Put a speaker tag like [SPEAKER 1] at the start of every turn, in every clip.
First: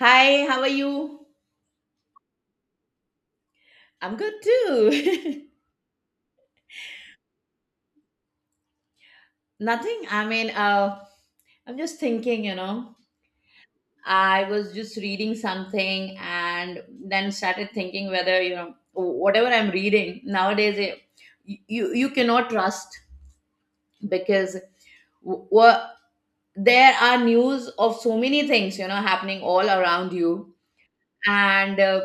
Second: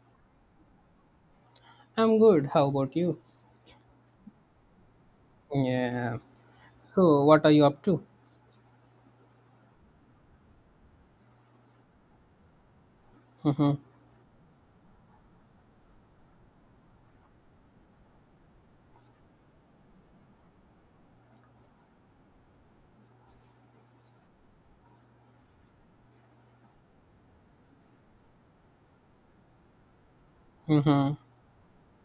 [SPEAKER 1] Hi, how are you?
[SPEAKER 2] I'm good. How about you?
[SPEAKER 1] I'm good too.
[SPEAKER 2] Yeah. So, what are you up to?
[SPEAKER 1] Nothing. I mean, I'm just thinking, you know,
[SPEAKER 2] Mm-hmm.
[SPEAKER 1] I was just reading something and then started thinking whether, you know, whatever I'm reading nowadays, you cannot trust because w- w- there are news of so many things, you know, happening all around you
[SPEAKER 2] Mm-hmm.
[SPEAKER 1] and uh,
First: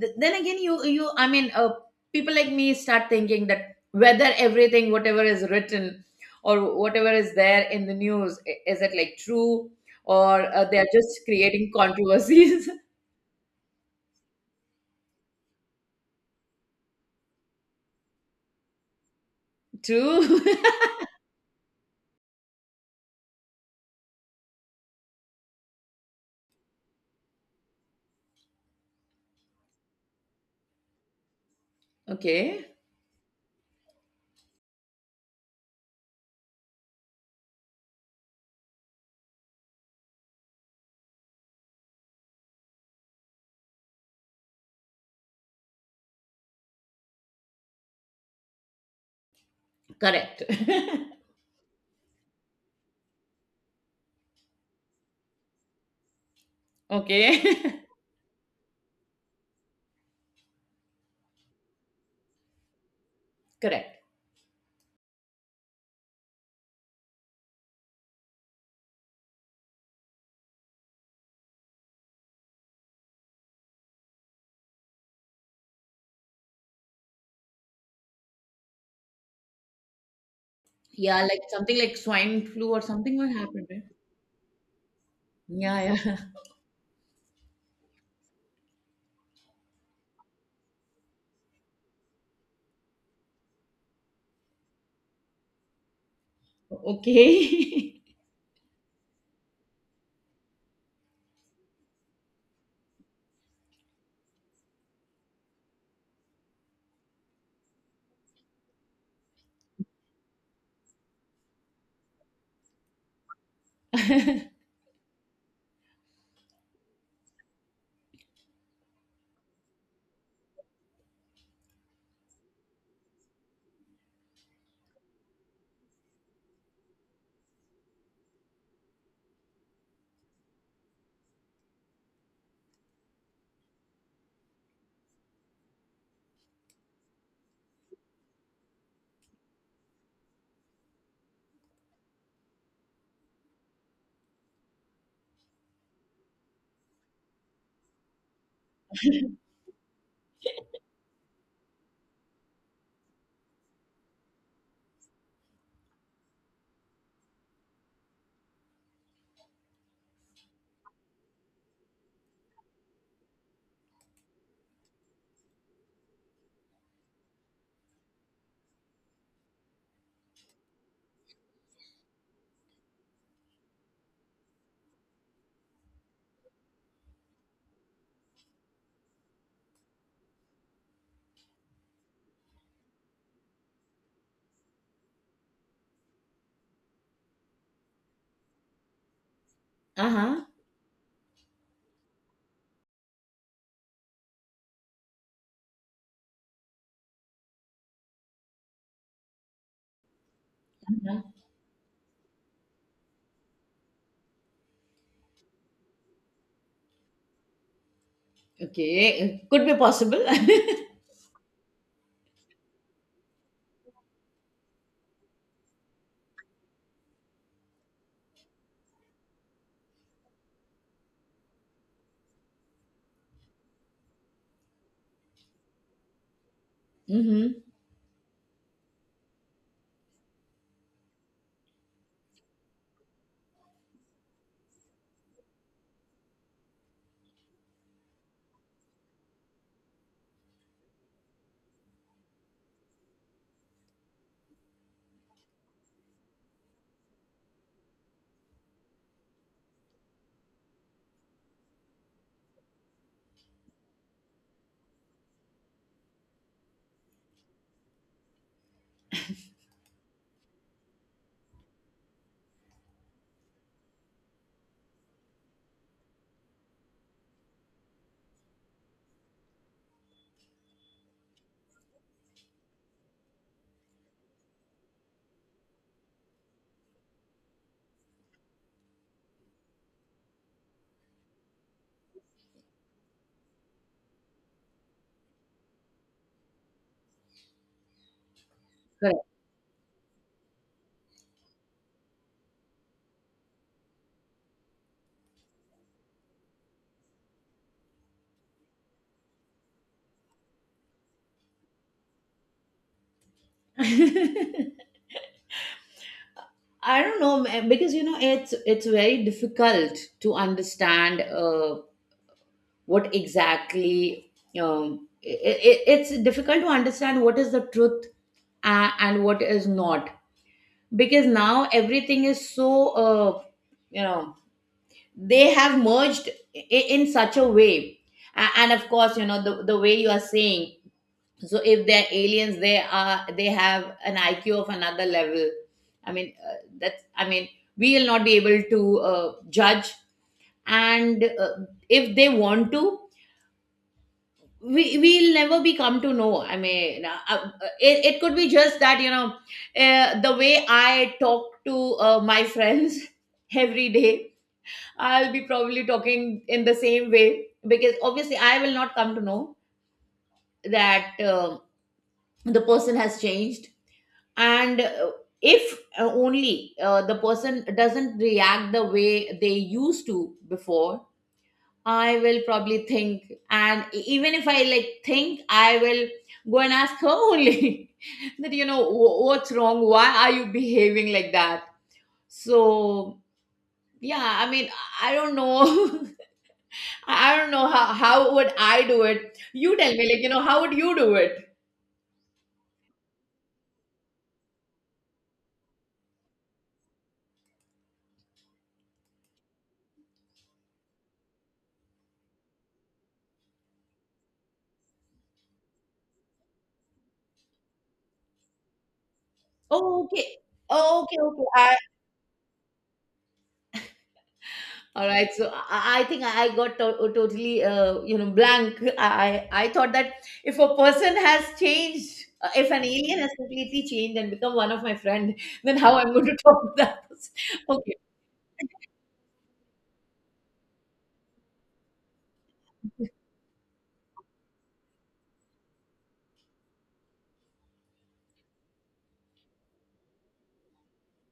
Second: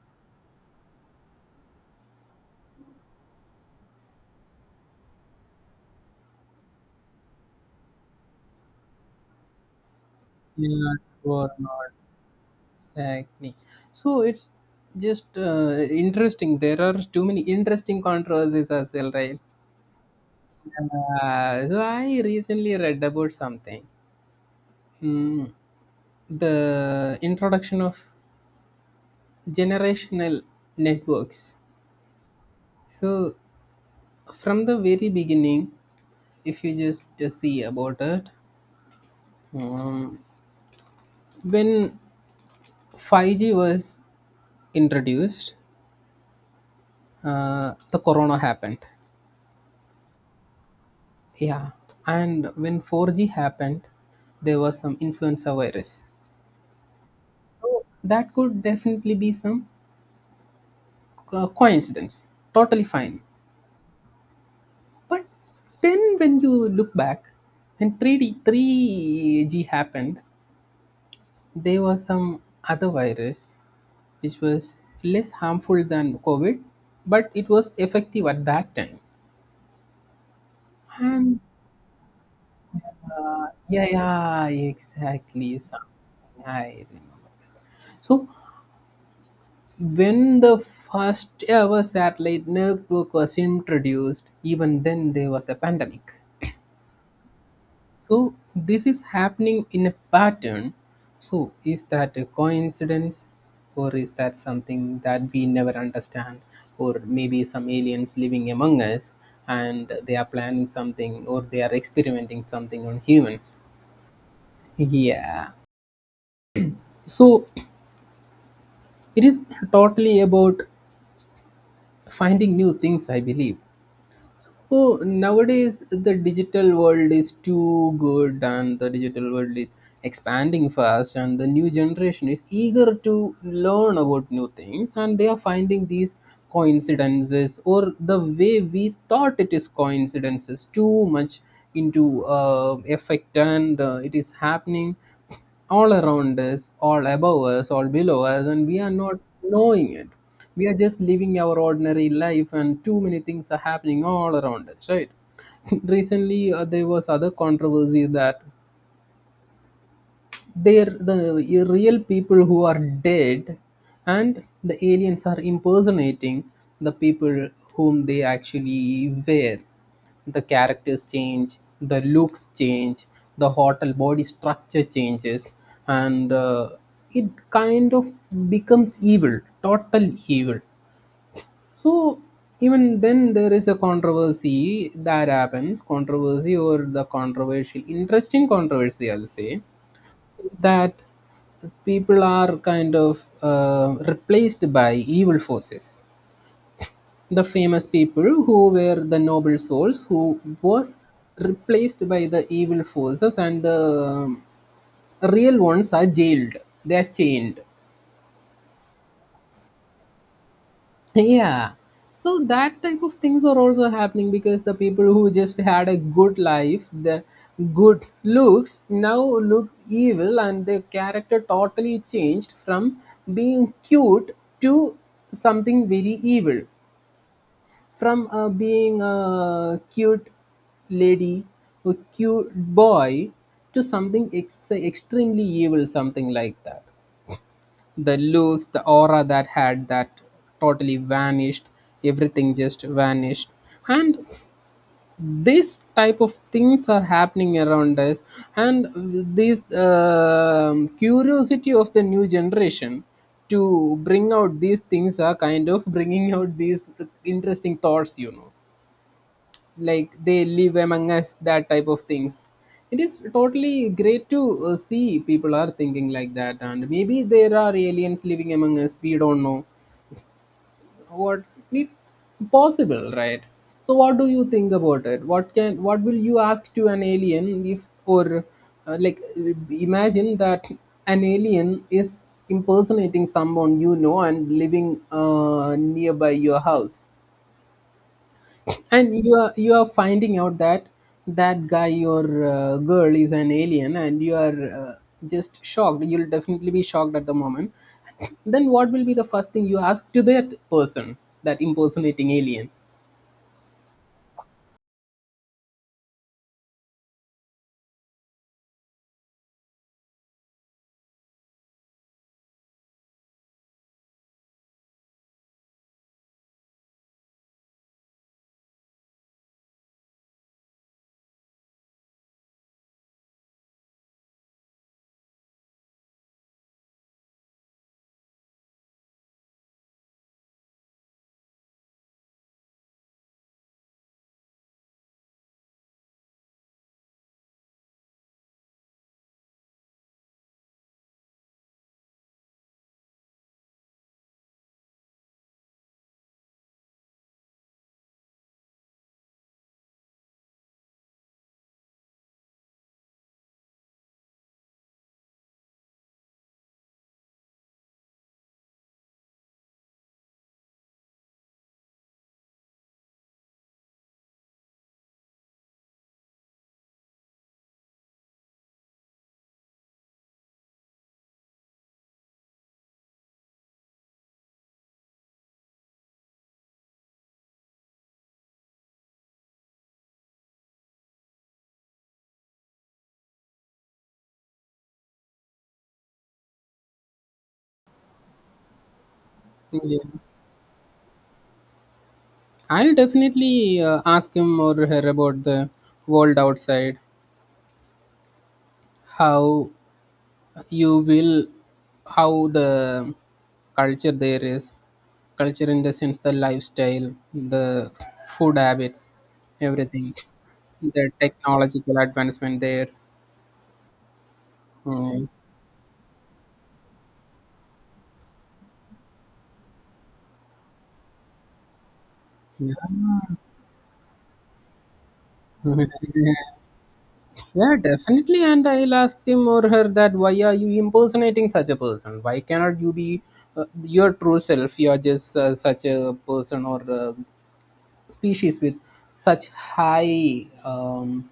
[SPEAKER 1] th- then again, you I mean, people like me start thinking that whether everything whatever is written or whatever is there in the news is it like true or they are
[SPEAKER 2] Yeah,
[SPEAKER 1] just
[SPEAKER 2] sure,
[SPEAKER 1] creating
[SPEAKER 2] not
[SPEAKER 1] controversies.
[SPEAKER 2] exactly. So it's just interesting. There are too many interesting controversies as well, right?
[SPEAKER 1] True.
[SPEAKER 2] So I recently read about something. Hmm. The introduction of generational networks.
[SPEAKER 1] Okay.
[SPEAKER 2] So from the very beginning, if you just see about it, um, when 5G was introduced, the corona happened.
[SPEAKER 1] Correct.
[SPEAKER 2] Yeah. And when 4G happened, there was some influenza virus.
[SPEAKER 1] Okay.
[SPEAKER 2] So that could definitely be some coincidence. Totally fine.
[SPEAKER 1] Correct.
[SPEAKER 2] But then when you look back, when 3G happened, there was some other virus which was less harmful than COVID, but it was effective at that time.
[SPEAKER 1] Yeah,
[SPEAKER 2] And
[SPEAKER 1] like something like swine flu or something. What
[SPEAKER 2] Uh,
[SPEAKER 1] happened, right?
[SPEAKER 2] yeah, yeah, exactly.
[SPEAKER 1] Yeah, yeah.
[SPEAKER 2] Something I remember. So, when the first ever satellite network was introduced, even then there was a pandemic.
[SPEAKER 1] Okay.
[SPEAKER 2] So, this is happening in a pattern. So, is that a coincidence, or is that something that we never understand, or maybe some aliens living among us, and they are planning something or they are experimenting something on humans?
[SPEAKER 1] Uh-huh.
[SPEAKER 2] Yeah. So it is totally about finding new things, I believe. Oh, nowadays the digital world is too good, and the digital world is expanding fast, and the new generation is eager to learn about new things, and they are finding these coincidences, or the way we thought it is coincidences too much into effect, and it is happening all around us, all above us, all below us, and we are not knowing it. We are just living our ordinary life, and too many things are happening all around us, right? Recently, there was other controversy that they're the real people who are dead, and the aliens are impersonating the people whom they actually were. The characters change, the looks change, the hotel body structure changes, and it kind of becomes evil, total evil. So even then there is a controversy that happens, controversy or the controversial interesting controversy, I'll say, that people are kind of replaced by evil forces. The famous people who were the noble souls who was
[SPEAKER 1] Uh-huh.
[SPEAKER 2] replaced by the evil forces and the um, real ones are jailed. They are chained.
[SPEAKER 1] Okay, could be possible. Mm-hmm.
[SPEAKER 2] Yeah, so that type of things are also happening because the people who just had a good life, the good looks, now look evil, and their character totally changed from being cute to something very evil, from being a cute lady, a cute boy to something extremely evil, something like that. The looks, the aura that had that totally vanished, everything just vanished. And this type of things are happening around us, and this curiosity of the new generation to bring out these things are kind of bringing out these interesting thoughts, you know, like they live among us, that type of things. It is totally great to see people are thinking like that, and maybe there are aliens living among us, we don't know what. It's possible, right? So what do you think about it? What can what will you ask to an alien if or like imagine that an alien is impersonating someone you know and living nearby your house, and
[SPEAKER 1] Correct.
[SPEAKER 2] you are finding out that that guy, your girl is an alien, and you are just shocked. You'll definitely be shocked at the moment. Then what will be the first thing you ask to that person, that impersonating alien?
[SPEAKER 1] I don't know, man, because you know it's very difficult to understand, what exactly. It's difficult to understand what is the truth, and what is not, because now everything is so, you know, they have merged in such a way. And of course, you know, the way you are saying, so if they're aliens, they are they have an iq of another level. I mean, that's, I mean, we will not be able to judge. And if they want to, we will never be come to know. I mean, it could be just that, you know, the way I talk to, my friends every day, I'll be probably talking in the same way, because obviously I will not come to know that, the person has changed. And if, only, the person doesn't react the way they used to before, I will probably think. And even if I like think, I will go and ask her only, that, you know, what's wrong? Why are you behaving like that? So yeah, I mean, I don't know. I don't know how would I do it. You tell
[SPEAKER 2] Yeah.
[SPEAKER 1] me, like, you know, how would you do it?
[SPEAKER 2] I'll definitely ask him or her about the world outside, how you will how the culture there is, culture in the sense the lifestyle, the food habits,
[SPEAKER 1] Oh,
[SPEAKER 2] everything,
[SPEAKER 1] okay. Oh,
[SPEAKER 2] the
[SPEAKER 1] okay, okay.
[SPEAKER 2] technological advancement there.
[SPEAKER 1] All
[SPEAKER 2] Mm.
[SPEAKER 1] right, so I think I got totally, you know, blank. I thought that if a person has changed, if an alien has completely changed and become one of my friend, then how I'm going to talk to that person?
[SPEAKER 2] Yeah,
[SPEAKER 1] Okay,
[SPEAKER 2] definitely, and I'll ask him or her that why are you impersonating such a person, why cannot you be your true self? You are just such a person or species with such high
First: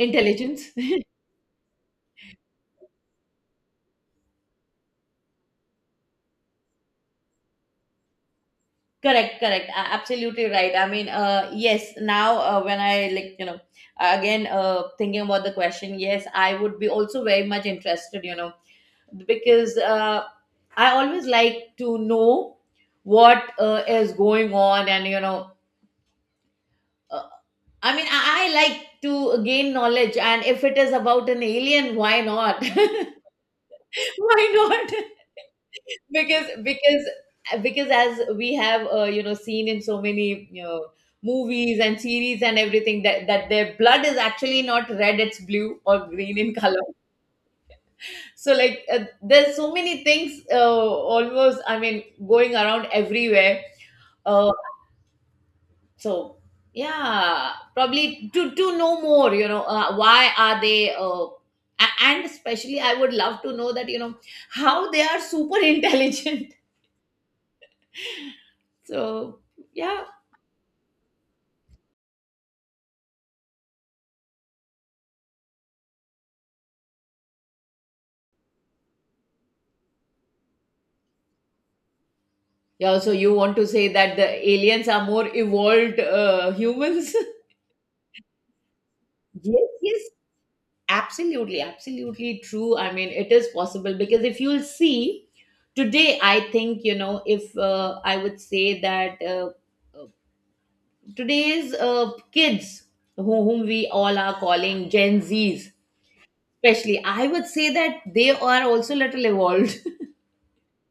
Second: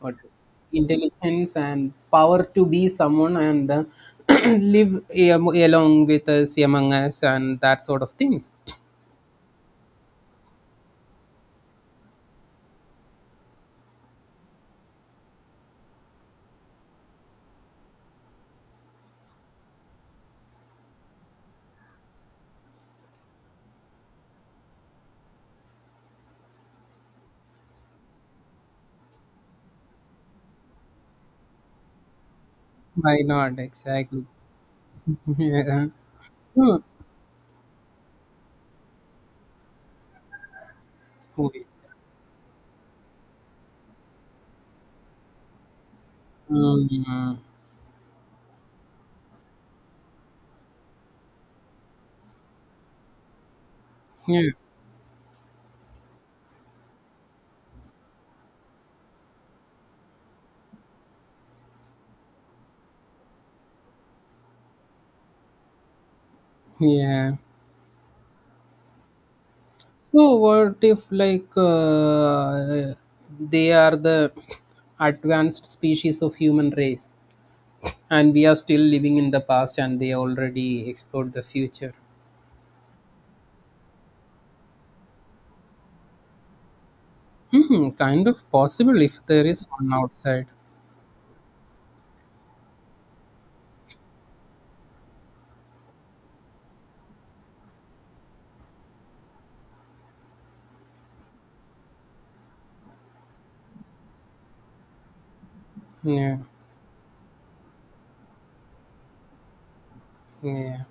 [SPEAKER 2] what is intelligence and power to be someone, and live along with us, among us, and that sort of things.
[SPEAKER 1] Correct, correct. Absolutely right. I mean, yes. Now, when I, like, you know, again, thinking about the question, yes, I would be also very much interested, you know, because I always like to know what, is going on, and you know, uh, I mean, I like to gain knowledge, and if it is about an alien, why not?
[SPEAKER 2] Why not? Exactly.
[SPEAKER 1] Why not?
[SPEAKER 2] Yeah.
[SPEAKER 1] because
[SPEAKER 2] Hmm.
[SPEAKER 1] because because as we have, you know, seen in so many, you know,
[SPEAKER 2] Movies.
[SPEAKER 1] movies and series and everything, that their blood is actually not red; it's blue or green in color.
[SPEAKER 2] Hmm.
[SPEAKER 1] So like, there's so many things, almost, I mean, going around everywhere,
[SPEAKER 2] Yeah,
[SPEAKER 1] uh, so yeah, probably to know more, you know, why are they, and especially I would love to know that, you know, how they are super intelligent.
[SPEAKER 2] yeah.
[SPEAKER 1] So yeah.
[SPEAKER 2] So what if like they are the advanced species of human race, and we are still living in the past, and they already explored the future?
[SPEAKER 1] Yeah, so you want to say that the aliens are more evolved, humans?
[SPEAKER 2] Mhm, kind of possible if there is
[SPEAKER 1] Yes,
[SPEAKER 2] one
[SPEAKER 1] yes.
[SPEAKER 2] outside.
[SPEAKER 1] Absolutely, absolutely true. I mean, it is possible, because if you'll see today, I think, you know, if, I would say that, uh, today's, kids, whom we all are calling Gen Zs,
[SPEAKER 2] Yeah,
[SPEAKER 1] especially, I would say that they are also little evolved.
[SPEAKER 2] yeah.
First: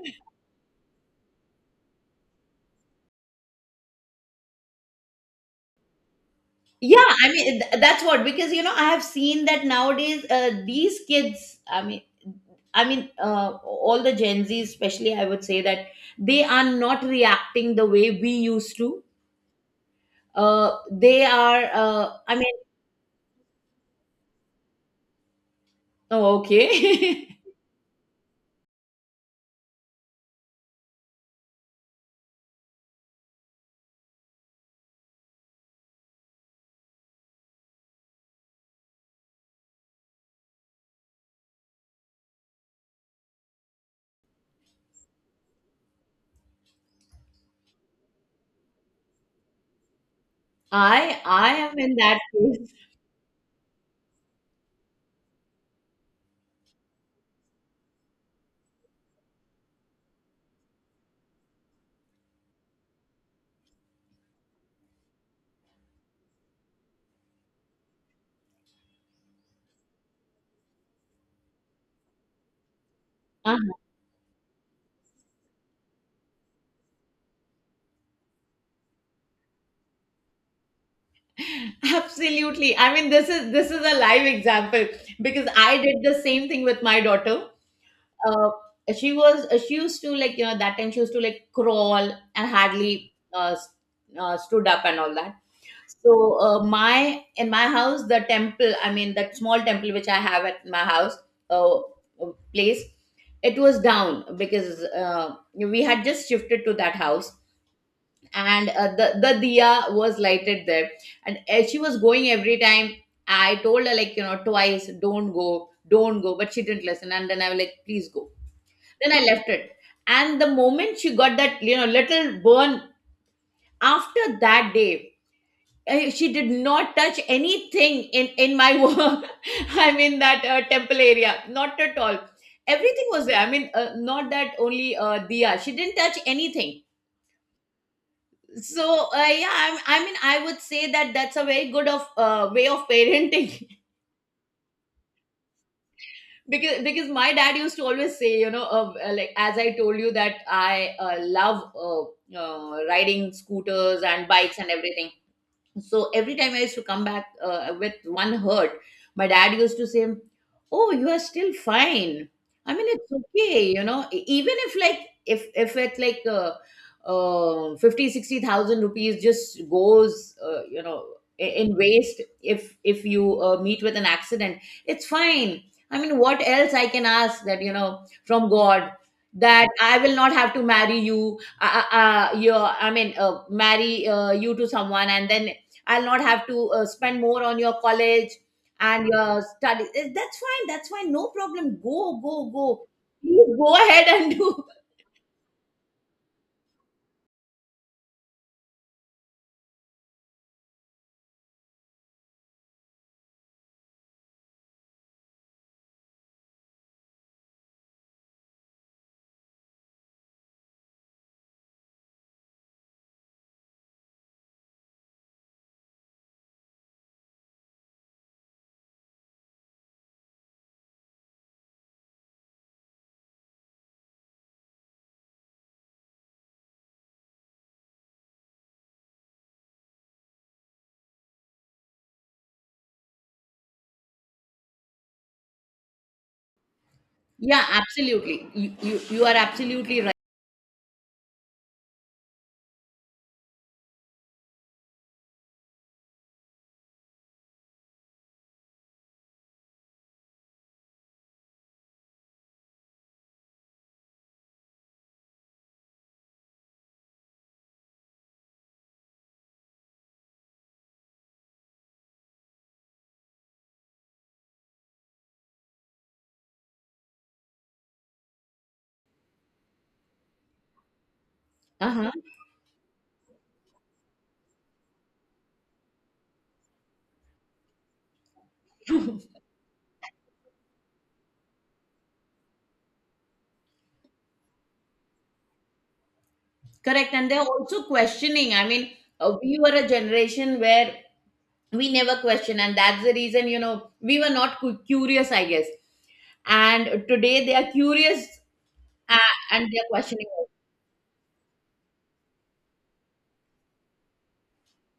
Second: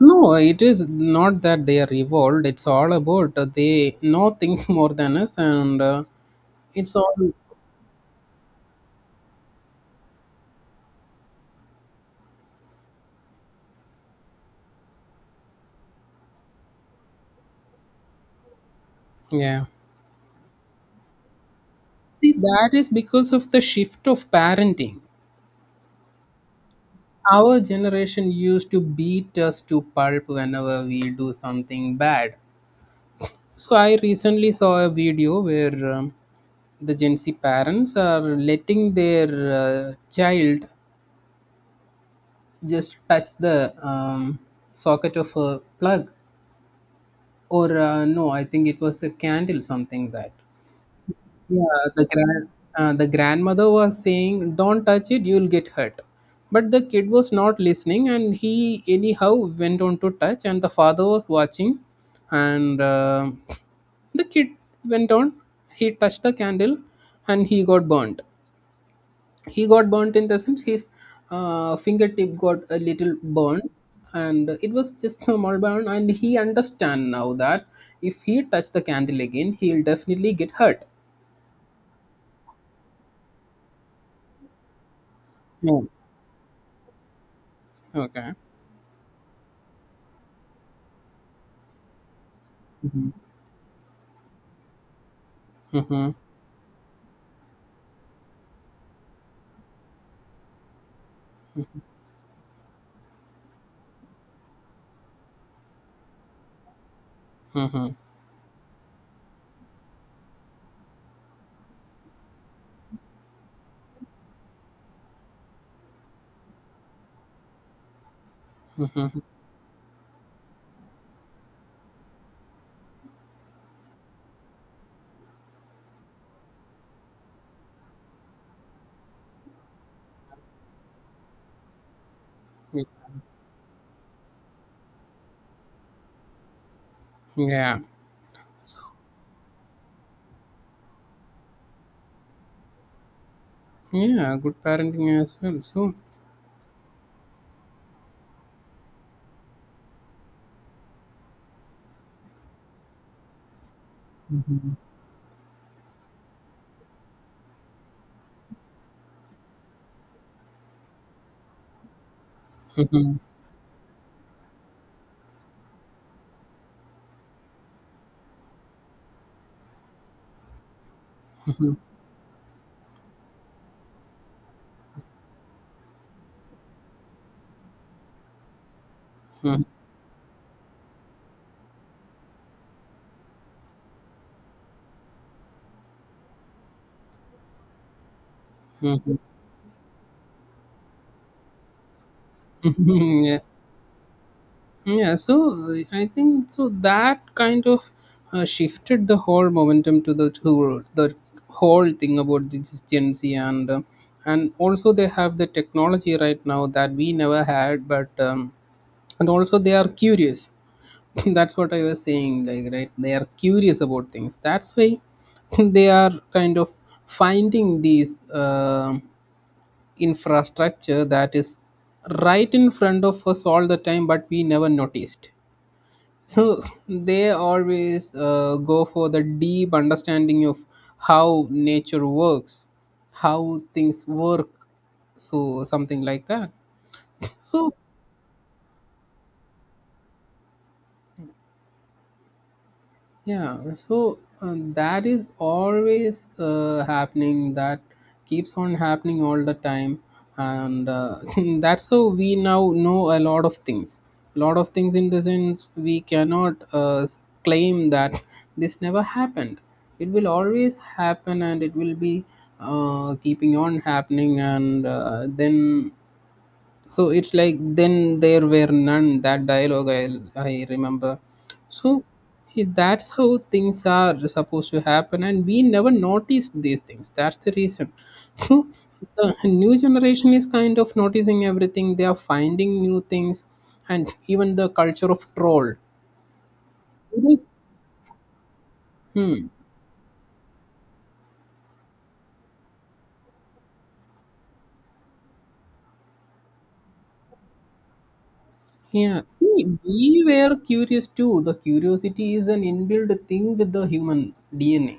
[SPEAKER 2] No, it is not that they are evolved. It's all about they know things more than us, and it's
[SPEAKER 1] Yeah,
[SPEAKER 2] all
[SPEAKER 1] I mean, that's what. Because, you know, I have seen that nowadays, these kids. I mean, all the Gen Zs, especially, I would say that they are not reacting the way we used to.
[SPEAKER 2] yeah.
[SPEAKER 1] They are.
[SPEAKER 2] See,
[SPEAKER 1] I mean,
[SPEAKER 2] that is because of the shift of parenting.
[SPEAKER 1] oh, okay.
[SPEAKER 2] Our generation used to beat us to pulp whenever we do something bad. So I recently saw a video where the Gen Z parents are letting their child just touch the socket of a plug, or no, I think it was a candle, something that.
[SPEAKER 1] I am
[SPEAKER 2] Yeah,
[SPEAKER 1] in
[SPEAKER 2] the
[SPEAKER 1] that
[SPEAKER 2] grand
[SPEAKER 1] case.
[SPEAKER 2] the grandmother was saying don't touch it, you'll get hurt, but the kid was not listening and he anyhow went on to touch, and the father was watching, and the kid went on, he touched the candle, and he got burnt. He got burnt in the sense his fingertip got a little
[SPEAKER 1] uh
[SPEAKER 2] burnt, and it was just a small burn, and he understand now that if he touch the candle again, he'll definitely get hurt.
[SPEAKER 1] Absolutely. I mean, this is a live example, because I
[SPEAKER 2] Yeah.
[SPEAKER 1] did the same thing with my daughter.
[SPEAKER 2] Okay.
[SPEAKER 1] uh, she used to, like, you know, that time she used to, like, crawl, and
[SPEAKER 2] Mhm.
[SPEAKER 1] hardly, stood up and all that.
[SPEAKER 2] Mm-hmm.
[SPEAKER 1] So my in my house, the temple, I mean that small temple which I have at my house, place, it was down, because we had just shifted to that house.
[SPEAKER 2] Mm-hmm.
[SPEAKER 1] And the diya was lighted there, and as she was going every time, I told her, like, you know, twice, don't go, don't go. But she didn't listen, and then I was like, please go.
[SPEAKER 2] Mm-hmm.
[SPEAKER 1] Then I left it. And the moment she got that, you know, little burn, after that day, she did not touch anything in my work. I mean, that, temple area, not at all. Everything was there. I mean, not that only, Diya. She didn't touch anything.
[SPEAKER 2] Yeah,
[SPEAKER 1] So yeah, I mean, I would say that that's a very good of, way of parenting.
[SPEAKER 2] yeah, good parenting as well. So
[SPEAKER 1] Because my dad used to always say, you know, like, as I told you, that i, love, riding scooters and bikes and everything. So every time I used to come back, with one hurt, my dad used to say, oh, you are still fine. I mean, it's
[SPEAKER 2] mhm.
[SPEAKER 1] okay, you know. Even if, like, if it's like, 50, 60,000 rupees just goes, you know, in waste, if you, meet with an accident, it's fine. I mean, what else I can ask, that, you know, from god, that I will not have to marry you, you, marry, you to someone, and then I'll not have to, spend more on your college and your study. That's fine. That's fine. No problem. Go, go, go.
[SPEAKER 2] Yeah.
[SPEAKER 1] Please go ahead and do.
[SPEAKER 2] Yeah, so I think so that kind of shifted the whole momentum to the whole thing about this Gen Z, and and also they have the technology right now that we never had, but and also they are curious. That's what I was saying, like right, they are curious about things. That's why they are kind of finding these. Um, infrastructure that is right in front of us all the time, but we never noticed. So they always go for the deep understanding of how nature works, how things work, so something like that.
[SPEAKER 1] Yeah,
[SPEAKER 2] So
[SPEAKER 1] absolutely. You are absolutely right.
[SPEAKER 2] yeah, so that is always happening. That keeps on happening all the time, and that's how we now know a lot of things. A lot of things in the sense we cannot claim that this never happened. It will always happen, and it will be keeping on happening, and then so it's like then there were none, that dialogue I remember. So
[SPEAKER 1] Uh-huh.
[SPEAKER 2] that's how things are supposed to happen, and we never notice these things. That's the reason. So the new generation is kind of noticing everything. They are finding new things, and even the culture of troll.
[SPEAKER 1] Correct.
[SPEAKER 2] It
[SPEAKER 1] And they're
[SPEAKER 2] is,
[SPEAKER 1] also questioning. I mean,
[SPEAKER 2] hmm,
[SPEAKER 1] we were a generation where we never question. And that's the reason, you know, we were not curious, I guess. And today they are curious, uh,
[SPEAKER 2] yeah.
[SPEAKER 1] and
[SPEAKER 2] See,
[SPEAKER 1] they're
[SPEAKER 2] we
[SPEAKER 1] questioning us.
[SPEAKER 2] were curious too. The curiosity is an inbuilt thing with the human DNA,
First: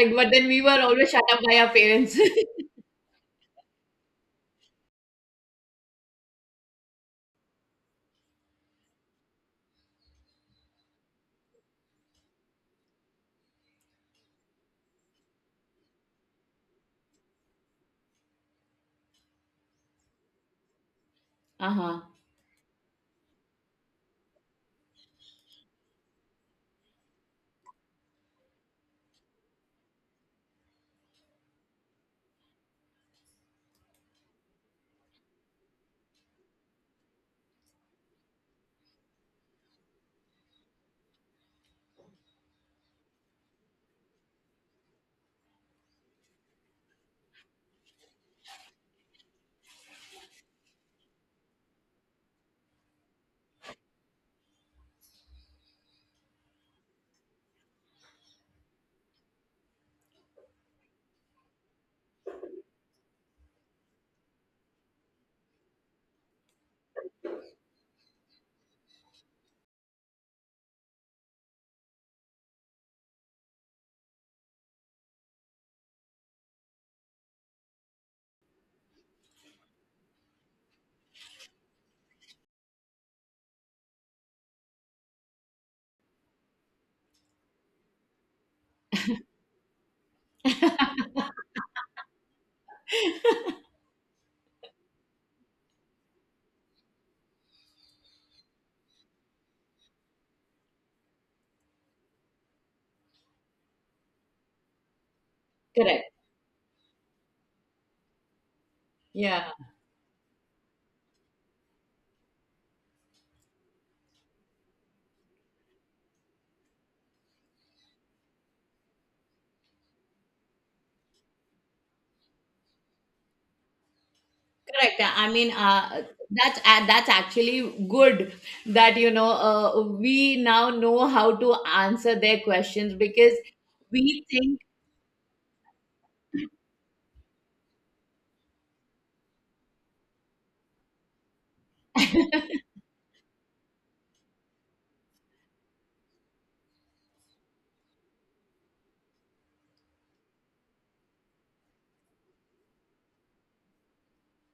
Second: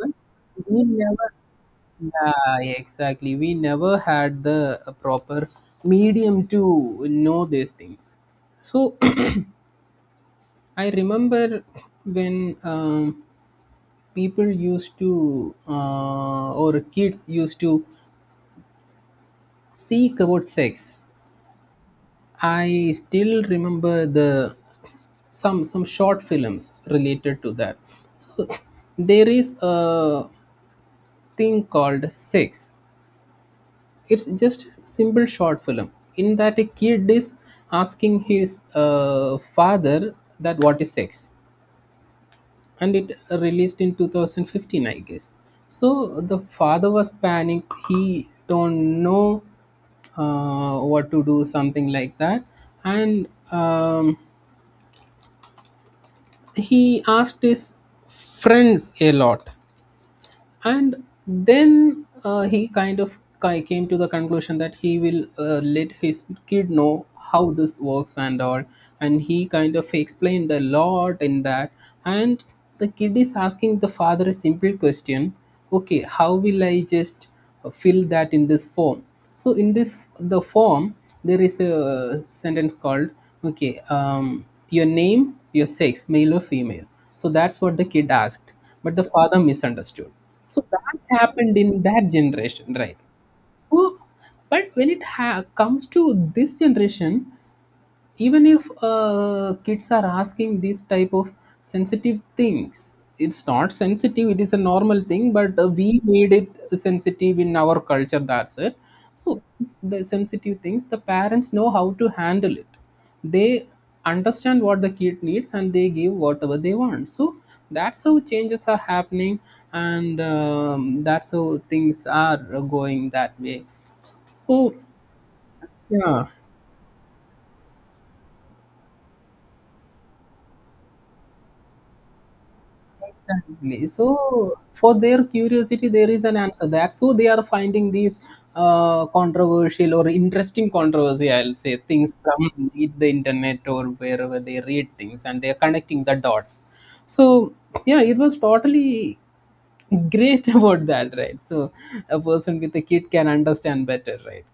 [SPEAKER 2] but
[SPEAKER 1] But then we were
[SPEAKER 2] we
[SPEAKER 1] always shut
[SPEAKER 2] never.
[SPEAKER 1] up by our parents.
[SPEAKER 2] Yeah, exactly. We never had the proper medium to know these things. So I remember when people used to, or kids used to seek about sex.
[SPEAKER 1] Uh-huh.
[SPEAKER 2] I still remember the some short films related to that. So there is a thing called sex. It's just a simple short film in that a kid is asking his father that what is sex, and it released in 2015, I guess. So the father was panicked. He don't know what to do, something like that, and he asked his friends a lot, and then he kind of came to the conclusion that he will let his kid know how this works and all, and he kind of explained a lot in that, and the kid is asking the father a simple question, okay, how will I just fill that in this form? So in this the form there is a sentence called, okay, your name, your sex male or female. So that's what the kid asked, but the father misunderstood. So that happened in that generation, right? So but when it comes to this generation, even if kids are asking these type of sensitive things, it's not sensitive, it is a normal thing, but we
[SPEAKER 1] Correct.
[SPEAKER 2] made it sensitive in our culture, that's it. So
[SPEAKER 1] Yeah,
[SPEAKER 2] the sensitive things the parents know how to handle it. They understand what the kid needs and they give whatever they want. So that's how changes are happening, and that's how things are going that way. So
[SPEAKER 1] correct. I mean,
[SPEAKER 2] yeah.
[SPEAKER 1] that's actually good, that you know, we now know how to answer their questions, because
[SPEAKER 2] Exactly.
[SPEAKER 1] we
[SPEAKER 2] So
[SPEAKER 1] think
[SPEAKER 2] for their curiosity, there is an answer. That's so they are finding these controversial or interesting controversy, I'll say, things from the internet or wherever they read things, and they are connecting the dots. So yeah, it was totally great about that, right? So a person with a kid can understand better, right?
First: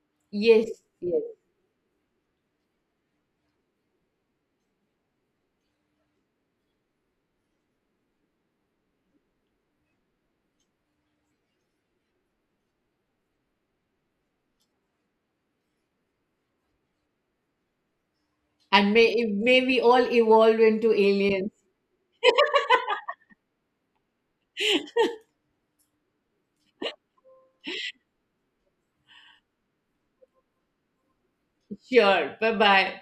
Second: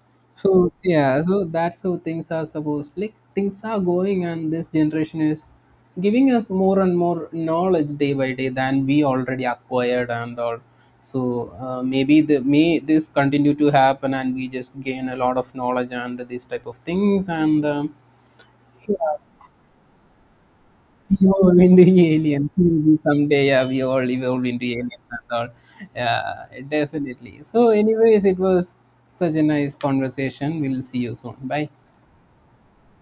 [SPEAKER 2] So
[SPEAKER 1] yes,
[SPEAKER 2] yeah,
[SPEAKER 1] yes,
[SPEAKER 2] so that's how things are supposed, like things are going, and this generation is giving us more and more knowledge day by day than we already acquired and all. So maybe the may this continue to happen, and we just gain a lot of knowledge and these type of things, and
[SPEAKER 1] and
[SPEAKER 2] yeah,
[SPEAKER 1] may we all evolve into aliens.
[SPEAKER 2] evolve into aliens maybe someday. Yeah, we all evolve into aliens and all. Yeah, definitely. So anyways, it was such a nice conversation. We'll see you soon, bye.
[SPEAKER 1] Sure. Bye bye.